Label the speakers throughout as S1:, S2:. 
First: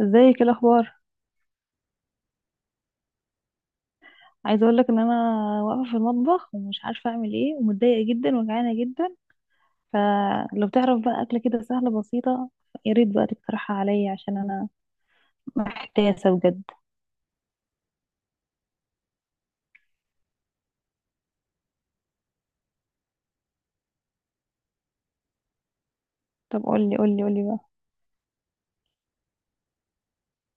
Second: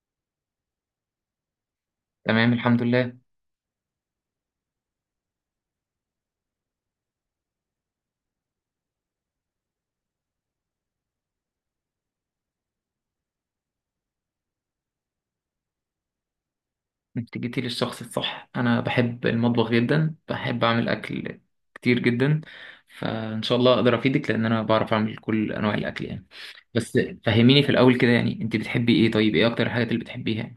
S1: ازيك؟ إيه الاخبار؟
S2: تمام الحمد لله.
S1: عايزه اقول لك ان انا واقفه في المطبخ ومش عارفه اعمل ايه ومتضايقه جدا وجعانه جدا. فلو تعرف بقى اكله كده سهله بسيطه، يا ريت بقى تقترحها عليا عشان انا محتاسه بجد.
S2: انت جيتي للشخص الصح. انا بحب المطبخ جدا، بحب اعمل اكل كتير جدا. فان شاء الله اقدر افيدك لان انا بعرف اعمل كل انواع الاكل يعني.
S1: طب قولي
S2: بس
S1: قولي قولي بقى.
S2: فهميني في الاول كده، يعني انت بتحبي ايه؟ طيب ايه اكتر الحاجات اللي بتحبيها يعني؟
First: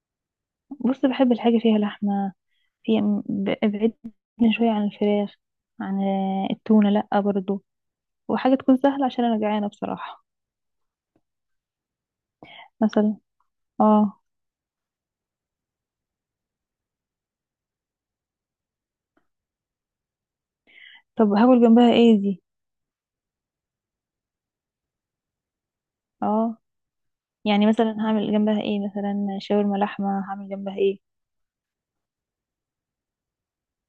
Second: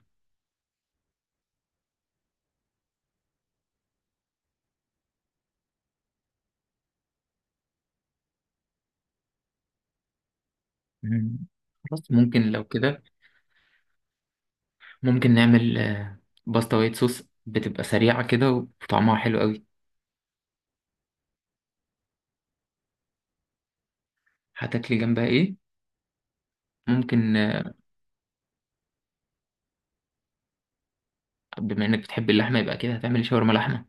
S1: بص، بحب الحاجه فيها لحمه. في، ابعدني شويه عن الفراخ. عن التونه لا برضو. وحاجه تكون سهله عشان انا جعانه بصراحه.
S2: مم. خلاص، ممكن لو كده
S1: مثلا، اه.
S2: ممكن نعمل باستا وايت صوص، بتبقى سريعة كده وطعمها حلو قوي.
S1: طب هاكل جنبها ايه دي؟
S2: هتاكلي جنبها ايه؟
S1: اه،
S2: ممكن
S1: يعني مثلا هعمل جنبها ايه؟ مثلا شاورما لحمه، هعمل جنبها ايه؟
S2: بما انك بتحبي اللحمة يبقى كده هتعملي شاورما لحمة.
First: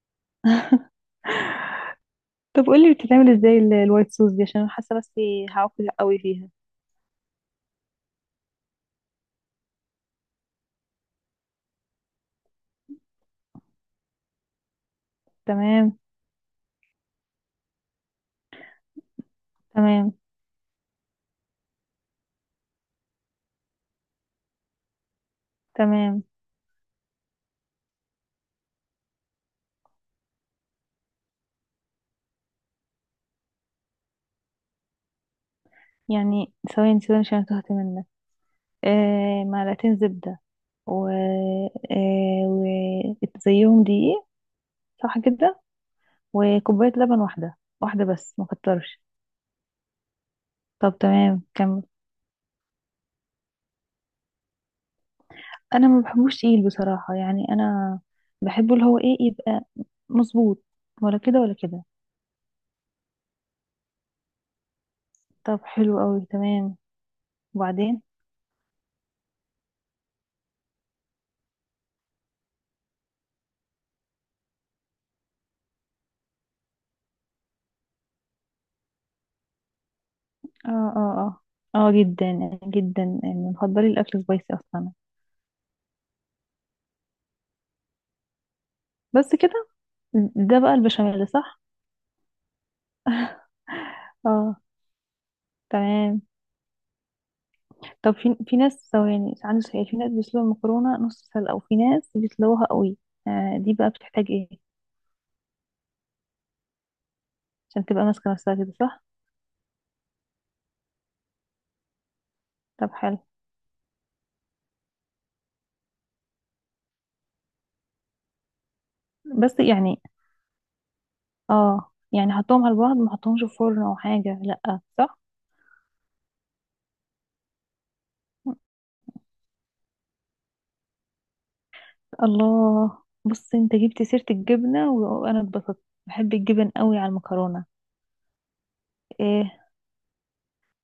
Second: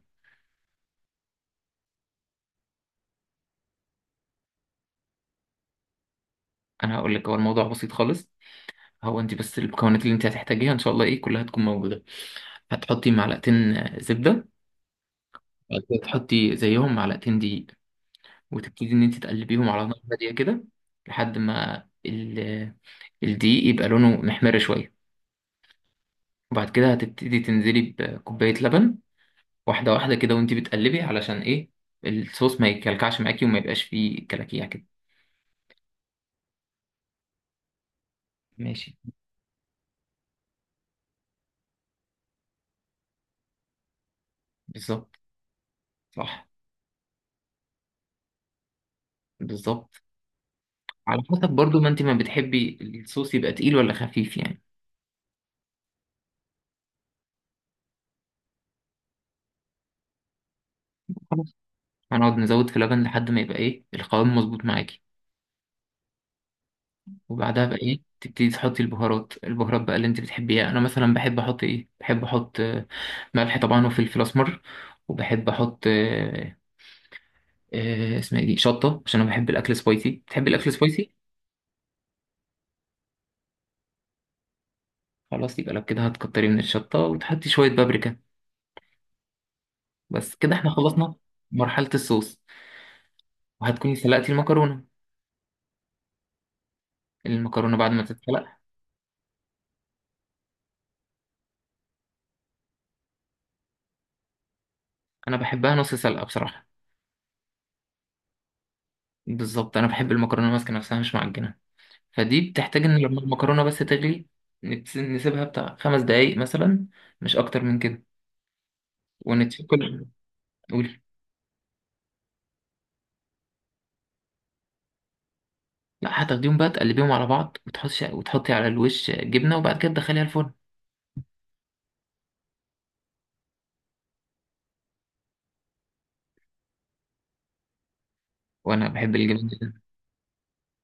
S1: طب قولي بتتعمل ازاي الوايت صوص دي؟ عشان أنا حاسه نفسي هعقل قوي فيها.
S2: انا هقول لك، هو الموضوع بسيط خالص. هو انت بس المكونات اللي انت هتحتاجيها ان شاء الله ايه كلها تكون موجوده. هتحطي معلقتين زبده. بعد كده
S1: تمام،
S2: تحطي زيهم معلقتين دقيق، وتبتدي ان انت تقلبيهم على نار
S1: تمام،
S2: هاديه كده لحد ما الدقيق يبقى لونه محمر شويه.
S1: تمام.
S2: وبعد كده هتبتدي تنزلي بكوبايه لبن، واحده واحده كده وانت بتقلبي، علشان ايه؟ الصوص ما يكلكعش معاكي وما يبقاش فيه كلاكيع كده.
S1: يعني ثواني ثواني، عشان أنا تهت منك.
S2: ماشي،
S1: آه، معلقتين زبده. و وزيهم دقيق.
S2: بالظبط،
S1: صح كده؟
S2: صح،
S1: وكوبايه لبن، واحده واحده، بس ما كترش.
S2: بالظبط.
S1: طب
S2: على
S1: تمام،
S2: حسب برضو
S1: كمل.
S2: ما انت ما بتحبي، الصوص يبقى تقيل ولا خفيف يعني.
S1: انا ما بحبوش تقيل بصراحه، يعني انا بحبه اللي هو ايه، يبقى مظبوط. ولا كده ولا كده.
S2: هنقعد نزود في لبن لحد ما يبقى ايه القوام مظبوط معاكي.
S1: طب حلو قوي، تمام.
S2: وبعدها بقى ايه،
S1: وبعدين؟
S2: تبتدي تحطي البهارات، البهارات بقى اللي انت بتحبيها، انا مثلا بحب احط ايه، بحب احط ملح طبعا وفلفل اسمر، وبحب احط اسمها ايه دي، شطه، عشان انا بحب الاكل سبايسي. بتحبي الاكل
S1: اه، اه،
S2: سبايسي؟
S1: اه، اه جدا جدا يعني، مفضلي الاكل سبايسي اصلا.
S2: خلاص، يبقى لو كده هتكتري من الشطه وتحطي شويه بابريكا.
S1: بس كده؟
S2: بس كده
S1: ده
S2: احنا
S1: بقى
S2: خلصنا
S1: البشاميل، صح؟
S2: مرحله الصوص، وهتكوني سلقتي
S1: اه،
S2: المكرونه.
S1: تمام.
S2: المكرونه بعد ما
S1: طب، في
S2: تتسلق،
S1: في ناس، ثواني، عندي سؤال. في ناس بيسلقوا المكرونه نص سلقه، وفي ناس بيسلقوها قوي. آه، دي بقى بتحتاج ايه؟
S2: انا بحبها نص سلقه بصراحه.
S1: عشان تبقى ماسكه نفسها كده، صح؟
S2: بالظبط، انا بحب المكرونه ماسكه نفسها مش معجنه. فدي بتحتاج
S1: طب
S2: ان
S1: حلو.
S2: لما المكرونه بس تغلي نسيبها بتاع خمس دقايق مثلا، مش اكتر من كده.
S1: بس
S2: ونتسيب
S1: يعني،
S2: كل، قولي.
S1: اه يعني حطهم على بعض، ما حطهمش في فرن او حاجه، لا صح؟
S2: لا، هتاخديهم بقى تقلبيهم على بعض وتحطي على الوش جبنه وبعد كده تدخليها الفرن.
S1: الله! بص، انت جبت سيره الجبنه وانا اتبسطت، بحب الجبن قوي على المكرونه.
S2: وانا بحب الجبن
S1: إيه؟
S2: جدا.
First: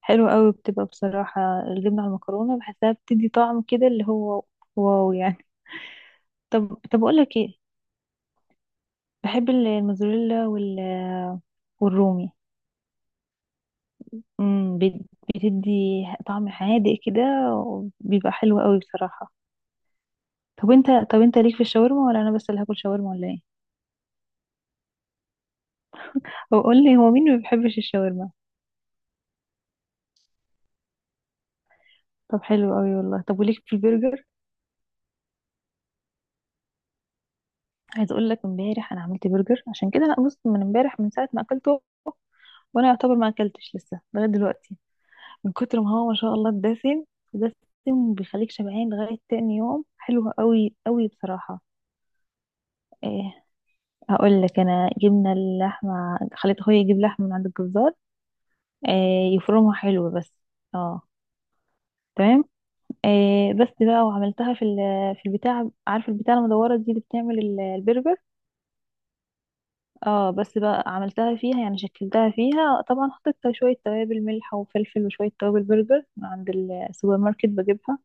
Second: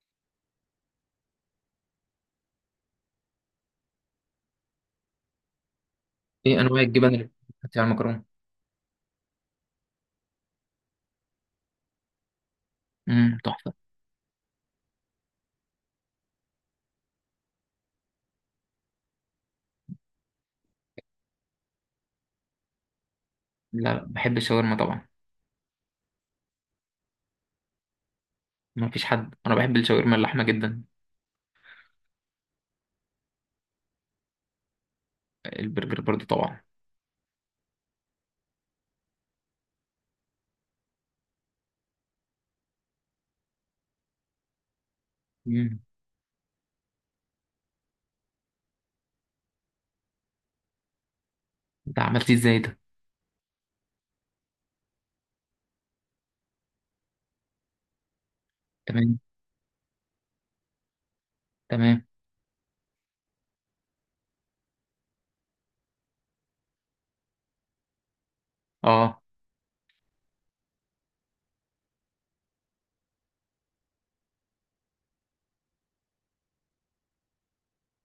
S1: حلو قوي، بتبقى بصراحة الجبنة على المكرونة بحسها بتدي طعم كده، اللي هو واو يعني.
S2: ايه
S1: طب،
S2: انواع
S1: طب
S2: الجبن
S1: اقول
S2: اللي
S1: لك ايه،
S2: بتحطي على المكرونه؟
S1: بحب الموزاريلا والرومي.
S2: تحفه.
S1: امم، بتدي طعم حادق كده، وبيبقى حلو قوي بصراحة. طب انت، طب انت ليك في الشاورما، ولا انا بس اللي هاكل شاورما ولا ايه؟
S2: لا لا، بحب الشاورما طبعا.
S1: هو قول لي، هو مين ما بيحبش الشاورما؟
S2: ما فيش حد، انا بحب الشاورما اللحمه جدا.
S1: طب حلو قوي والله. طب وليك في البرجر؟
S2: البرجر برضو طبعا.
S1: عايز اقول لك، امبارح انا عملت برجر. عشان كده انا، بص، من امبارح من ساعة ما اكلته وانا يعتبر ما اكلتش لسه لغاية دلوقتي. من
S2: امم
S1: كتر ما هو ما شاء الله الدسم. دسم، بيخليك شبعان لغاية تاني يوم، حلو قوي قوي بصراحة.
S2: ده عملتيه ازاي ده؟
S1: إيه؟ هقول لك. انا جبنا اللحمة، خليت اخويا يجيب لحمة من عند الجزار.
S2: تمام.
S1: إيه؟ يفرمها حلو بس. اه،
S2: تمام.
S1: تمام. إيه، بس بقى، وعملتها في في البتاع، عارف البتاع المدورة دي اللي بتعمل البرجر؟
S2: اه.
S1: اه، بس بقى عملتها فيها، يعني شكلتها فيها. طبعا حطيت شوية توابل، ملح وفلفل وشوية توابل برجر من عند السوبر ماركت بجيبها.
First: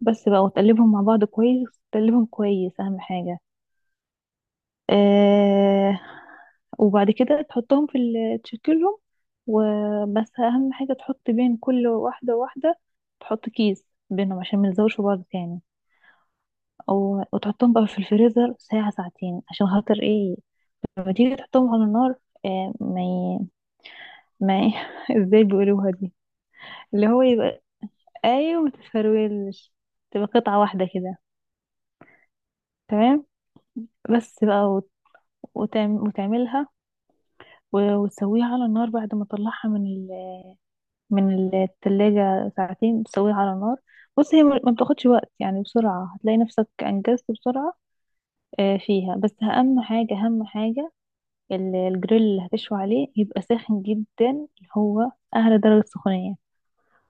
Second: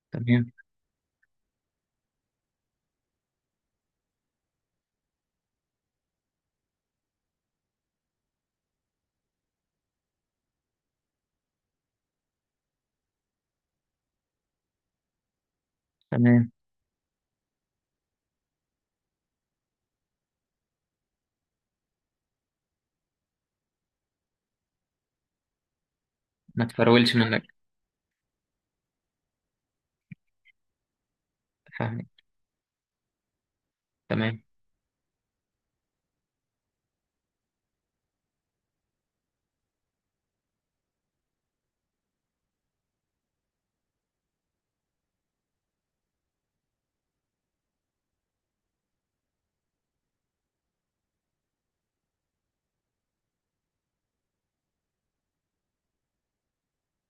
S1: بس بقى،
S2: تمام.
S1: وتقلبهم مع بعض كويس، تقلبهم كويس اهم حاجة. آه، وبعد كده تحطهم في تشكلهم. وبس اهم حاجة، تحط بين كل واحدة واحدة، تحط كيس بينهم عشان ما يلزقوش في بعض تاني.
S2: تمام.
S1: أو وتحطهم بقى في الفريزر ساعة ساعتين، عشان خاطر ايه؟ لما تيجي تحطهم على النار. آه، ما ي... ما ي... ازاي بيقولوها دي؟
S2: ما
S1: اللي
S2: تفرولش
S1: هو
S2: منك.
S1: يبقى، ايوه، ما تتفرولش، تبقى قطعة واحدة كده.
S2: فاهمك.
S1: تمام.
S2: تمام.
S1: بس بقى وتعملها، وتسويها على النار بعد ما تطلعها من من التلاجة ساعتين، تسويها على النار. بص، هي ما بتاخدش وقت يعني، بسرعة هتلاقي نفسك أنجزت بسرعة. آه، فيها بس أهم حاجة، أهم حاجة الجريل اللي هتشوي عليه، يبقى ساخن جدا، اللي هو أعلى درجة سخونية.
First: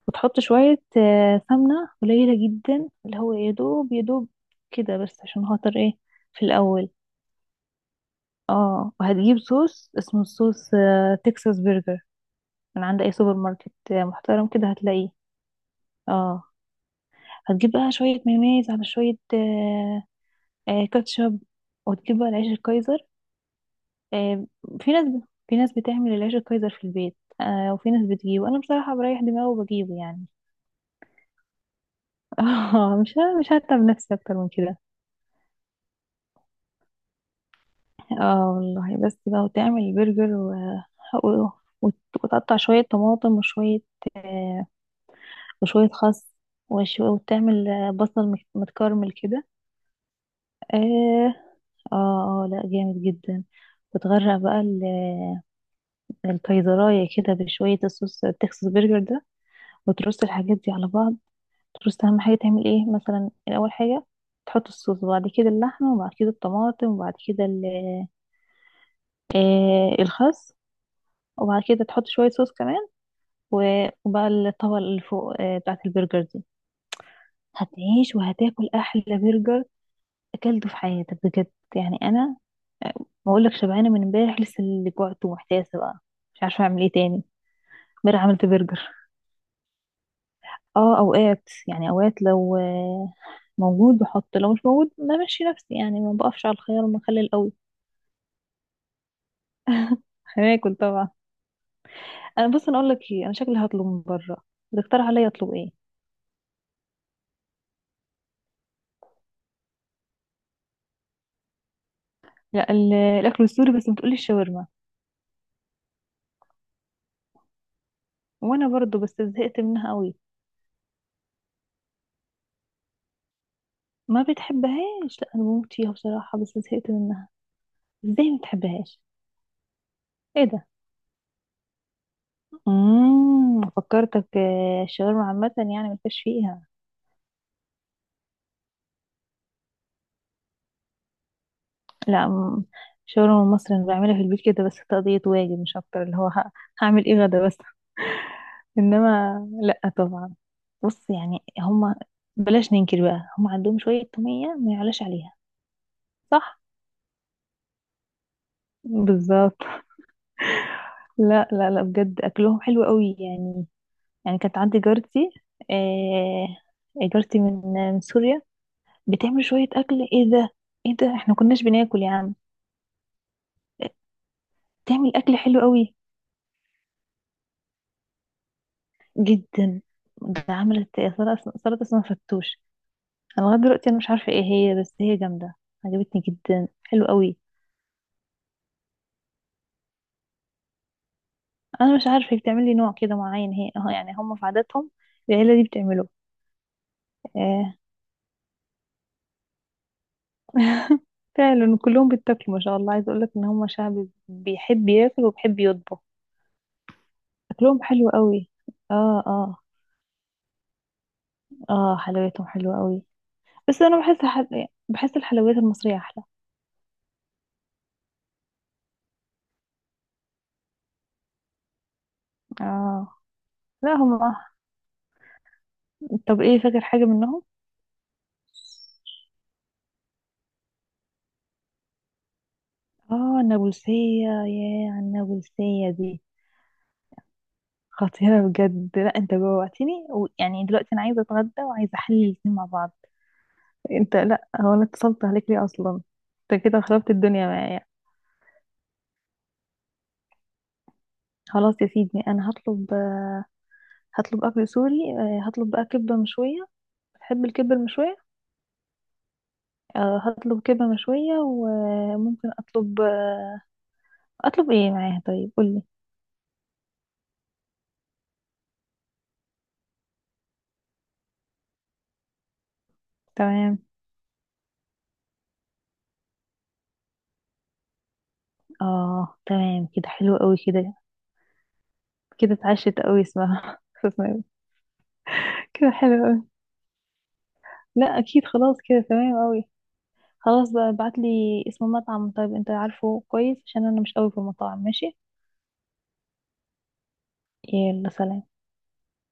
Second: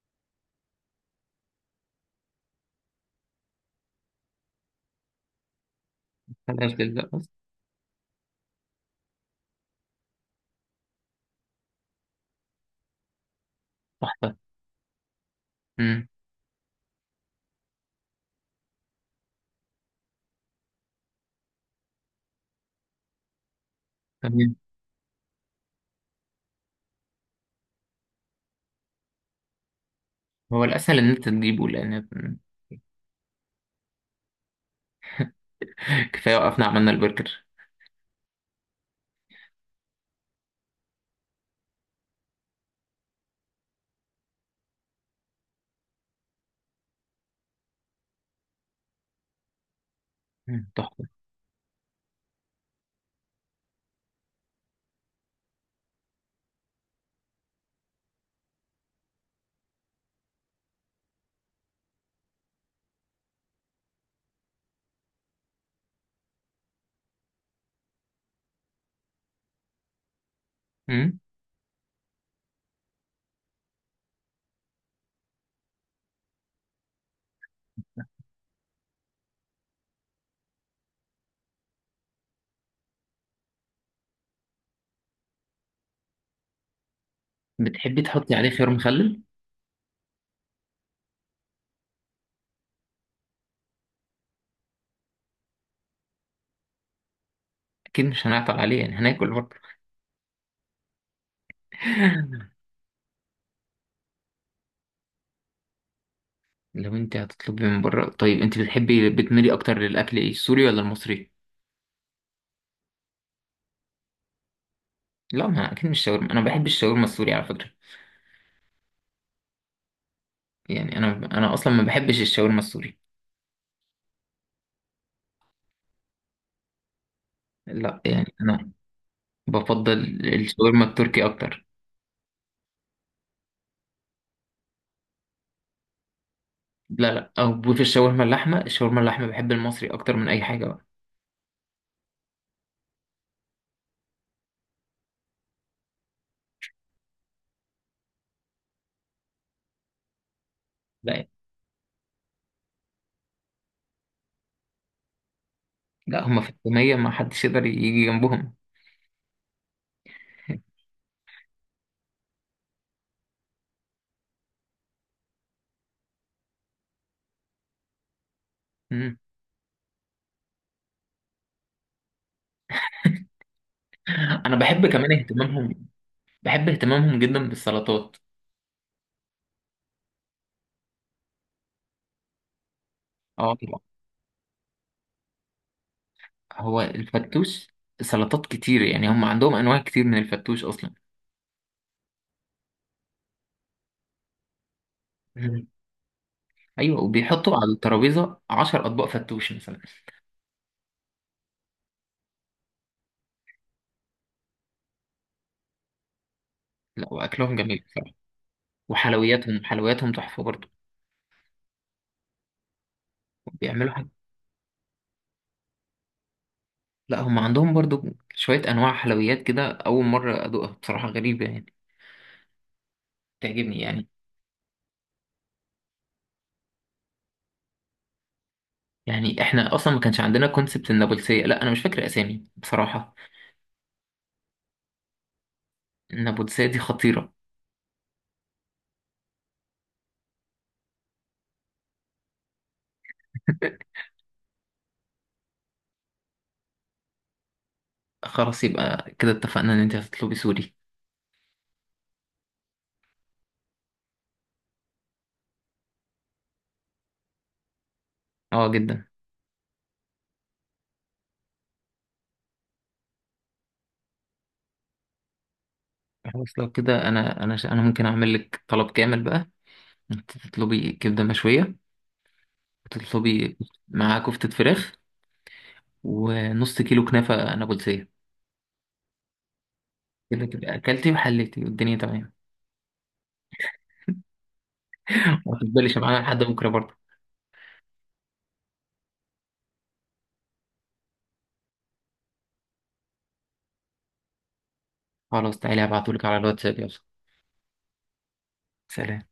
S1: وتحط شوية سمنة قليلة جدا اللي هو يدوب يدوب كده بس، عشان خاطر ايه؟ في
S2: خلاص.
S1: الأول. اه، وهتجيب صوص، اسمه صوص تكساس برجر، من عند اي سوبر ماركت
S2: تحفة.
S1: محترم كده هتلاقيه.
S2: مم.
S1: اه، هتجيب بقى شوية مايونيز على شوية، كاتشب. وتجيب بقى العيش الكايزر. آه،
S2: تمام.
S1: في ناس، في ناس بتعمل العيش الكايزر في البيت، آه، وفي ناس بتجيبه. انا بصراحة بريح دماغي وبجيبه يعني.
S2: هو الأسهل إن أنت تجيبه لأن.
S1: اه، مش مش هتعب نفسي اكتر من كده.
S2: كفاية وقفنا عملنا البرجر.
S1: اه والله، بس بقى وتعمل برجر و... وت- وتقطع شوية طماطم وشوية، آه وشوية خس، وتعمل بصل متكرمل كده.
S2: مم. تحفة.
S1: آه، اه، اه، لا، جامد جدا. بتغرق بقى الكيزرايه كده بشويه الصوص التكساس برجر ده، وترص الحاجات دي على بعض. ترص اهم حاجه، تعمل ايه مثلا الاول حاجه؟ تحط الصوص، وبعد كده اللحمه، وبعد كده الطماطم، وبعد كده الخس.
S2: مم.
S1: وبعد كده تحط شويه صوص كمان، وبقى الطبقه اللي فوق بتاعه البرجر دي. هتعيش وهتاكل احلى برجر اكلته في حياتك بجد. يعني انا، ما اقولك شبعانه من امبارح لسه اللي جوعت ومحتاسه بقى، مش عارفه اعمل ايه تاني.
S2: بتحبي
S1: امبارح
S2: تحطي
S1: عملت
S2: عليه خيار
S1: برجر.
S2: مخلل؟
S1: اه، اوقات يعني، اوقات لو موجود بحط، لو مش موجود بمشي نفسي، يعني ما بقفش على الخيار المخلل قوي.
S2: أكيد مش هنعطل عليه يعني، هناكل برضه.
S1: هاكل طبعا. انا، بص، انا اقول لك ايه، انا شكلي هطلب من بره. بتقترح عليا اطلب ايه؟
S2: لو أنت هتطلبي من بره، طيب أنت بتحبي بتميلي أكتر للأكل إيه، السوري ولا المصري؟
S1: لا، الاكل السوري، بس بتقولي الشاورما،
S2: لا، ما أكيد مش شاورما، أنا ما بحبش الشاورما السوري على فكرة.
S1: وانا برضو بس زهقت منها قوي.
S2: يعني أنا أصلا ما بحبش الشاورما السوري.
S1: ما بتحبهاش؟ لا انا بموت فيها بصراحه بس زهقت منها.
S2: لا
S1: ازاي
S2: يعني
S1: ما
S2: أنا
S1: بتحبهاش؟
S2: بفضل
S1: ايه ده؟
S2: الشاورما التركي أكتر.
S1: امم، فكرتك الشاورما عامه يعني، ما فيش فيها.
S2: لا لا، أو في الشاورما اللحمة، الشاورما اللحمة بحب المصري أكتر من أي حاجة بقى.
S1: لا، شاورما مصري انا بعملها في البيت كده بس تقضية واجب، مش اكتر، اللي هو هعمل ايه غدا بس. انما لا طبعا. بص
S2: لا.
S1: يعني هما، بلاش ننكر بقى، هما عندهم شوية تومية ما يعلاش عليها.
S2: لا، هم في
S1: صح،
S2: التومية ما حدش يقدر يجي جنبهم.
S1: بالظبط. لا لا لا، بجد اكلهم حلو قوي يعني. يعني كانت عندي جارتي، آه، جارتي من سوريا.
S2: مم.
S1: بتعمل شوية اكل، ايه ده؟ ايه ده احنا كناش بناكل يا عم.
S2: انا بحب كمان
S1: تعمل اكل حلو
S2: اهتمامهم،
S1: قوي
S2: بحب اهتمامهم جدا بالسلطات.
S1: جدا. ده عملت سلطة، سلطة اسمها فتوش. انا
S2: اه
S1: لغايه
S2: طبعا.
S1: دلوقتي انا مش عارفه ايه هي، بس هي جامده. عجبتني جدا،
S2: هو
S1: حلو قوي.
S2: الفتوش سلطات كتير يعني، هم عندهم انواع كتير من الفتوش اصلا.
S1: انا مش عارفه، هي بتعمل لي نوع كده معين، هي اه، يعني هم في عاداتهم العيله دي
S2: مم.
S1: بتعمله.
S2: ايوه، وبيحطوا على
S1: آه،
S2: الترابيزه 10 اطباق فتوش مثلا.
S1: فعلا كلهم بيتاكلوا ما شاء الله. عايز اقول لك ان هم شعب بيحب ياكل وبيحب يطبخ.
S2: لا، واكلهم
S1: اكلهم
S2: جميل
S1: حلو
S2: بصراحه،
S1: قوي، اه، اه.
S2: وحلوياتهم، حلوياتهم تحفه برضو.
S1: اه، حلوياتهم حلوه قوي. بس
S2: بيعملوا
S1: انا
S2: حاجه.
S1: بحس بحس الحلويات المصريه احلى.
S2: لا هم عندهم برضو شويه انواع حلويات كده، اول مره ادوقها بصراحه، غريبه يعني،
S1: اه،
S2: تعجبني
S1: لا
S2: يعني.
S1: هم. طب ايه، فاكر حاجه منهم؟
S2: يعني احنا اصلا ما كانش عندنا كونسبت النابلسية، لا انا مش فاكر اسامي بصراحة.
S1: اه، النابلسيه، يا النابلسيه دي
S2: النابلسية دي خطيرة.
S1: خطيرة بجد. لا، انت جوعتني ويعني دلوقتي انا عايزة اتغدى وعايزة احلل الاتنين مع بعض. انت، لا، هو انا اتصلت عليك ليه اصلا؟ انت كده خربت الدنيا معايا.
S2: خلاص، يبقى كده اتفقنا ان انت هتطلبي سوري.
S1: خلاص يا سيدي، انا هطلب، هطلب اكل سوري. آه، هطلب بقى كبة مشوية. بتحب الكبة المشوية؟
S2: اه جدا.
S1: آه، هطلب كبة مشوية، وممكن اطلب، اطلب ايه معاها طيب؟ قولي.
S2: خلاص لو كده، انا ممكن اعمل لك طلب كامل بقى. انت تطلبي كبدة مشوية، وتطلبي
S1: تمام.
S2: مع كفتة فراخ ونص كيلو كنافة نابلسية.
S1: اه، تمام كده، حلو
S2: كده
S1: قوي
S2: تبقى
S1: كده.
S2: اكلتي وحليتي والدنيا تمام.
S1: كده اتعشت قوي، اسمها اسمها إيه؟
S2: ما
S1: كده
S2: تفضليش معانا
S1: حلو قوي.
S2: لحد بكرة برضه.
S1: لا اكيد، خلاص كده تمام قوي. خلاص بقى، ابعتلي اسم المطعم طيب، انت عارفه كويس عشان انا مش قوي في المطاعم. ماشي.
S2: خلاص، تعالي هبعتهولك على الواتساب، يلا.
S1: يلا سلام.
S2: سلام.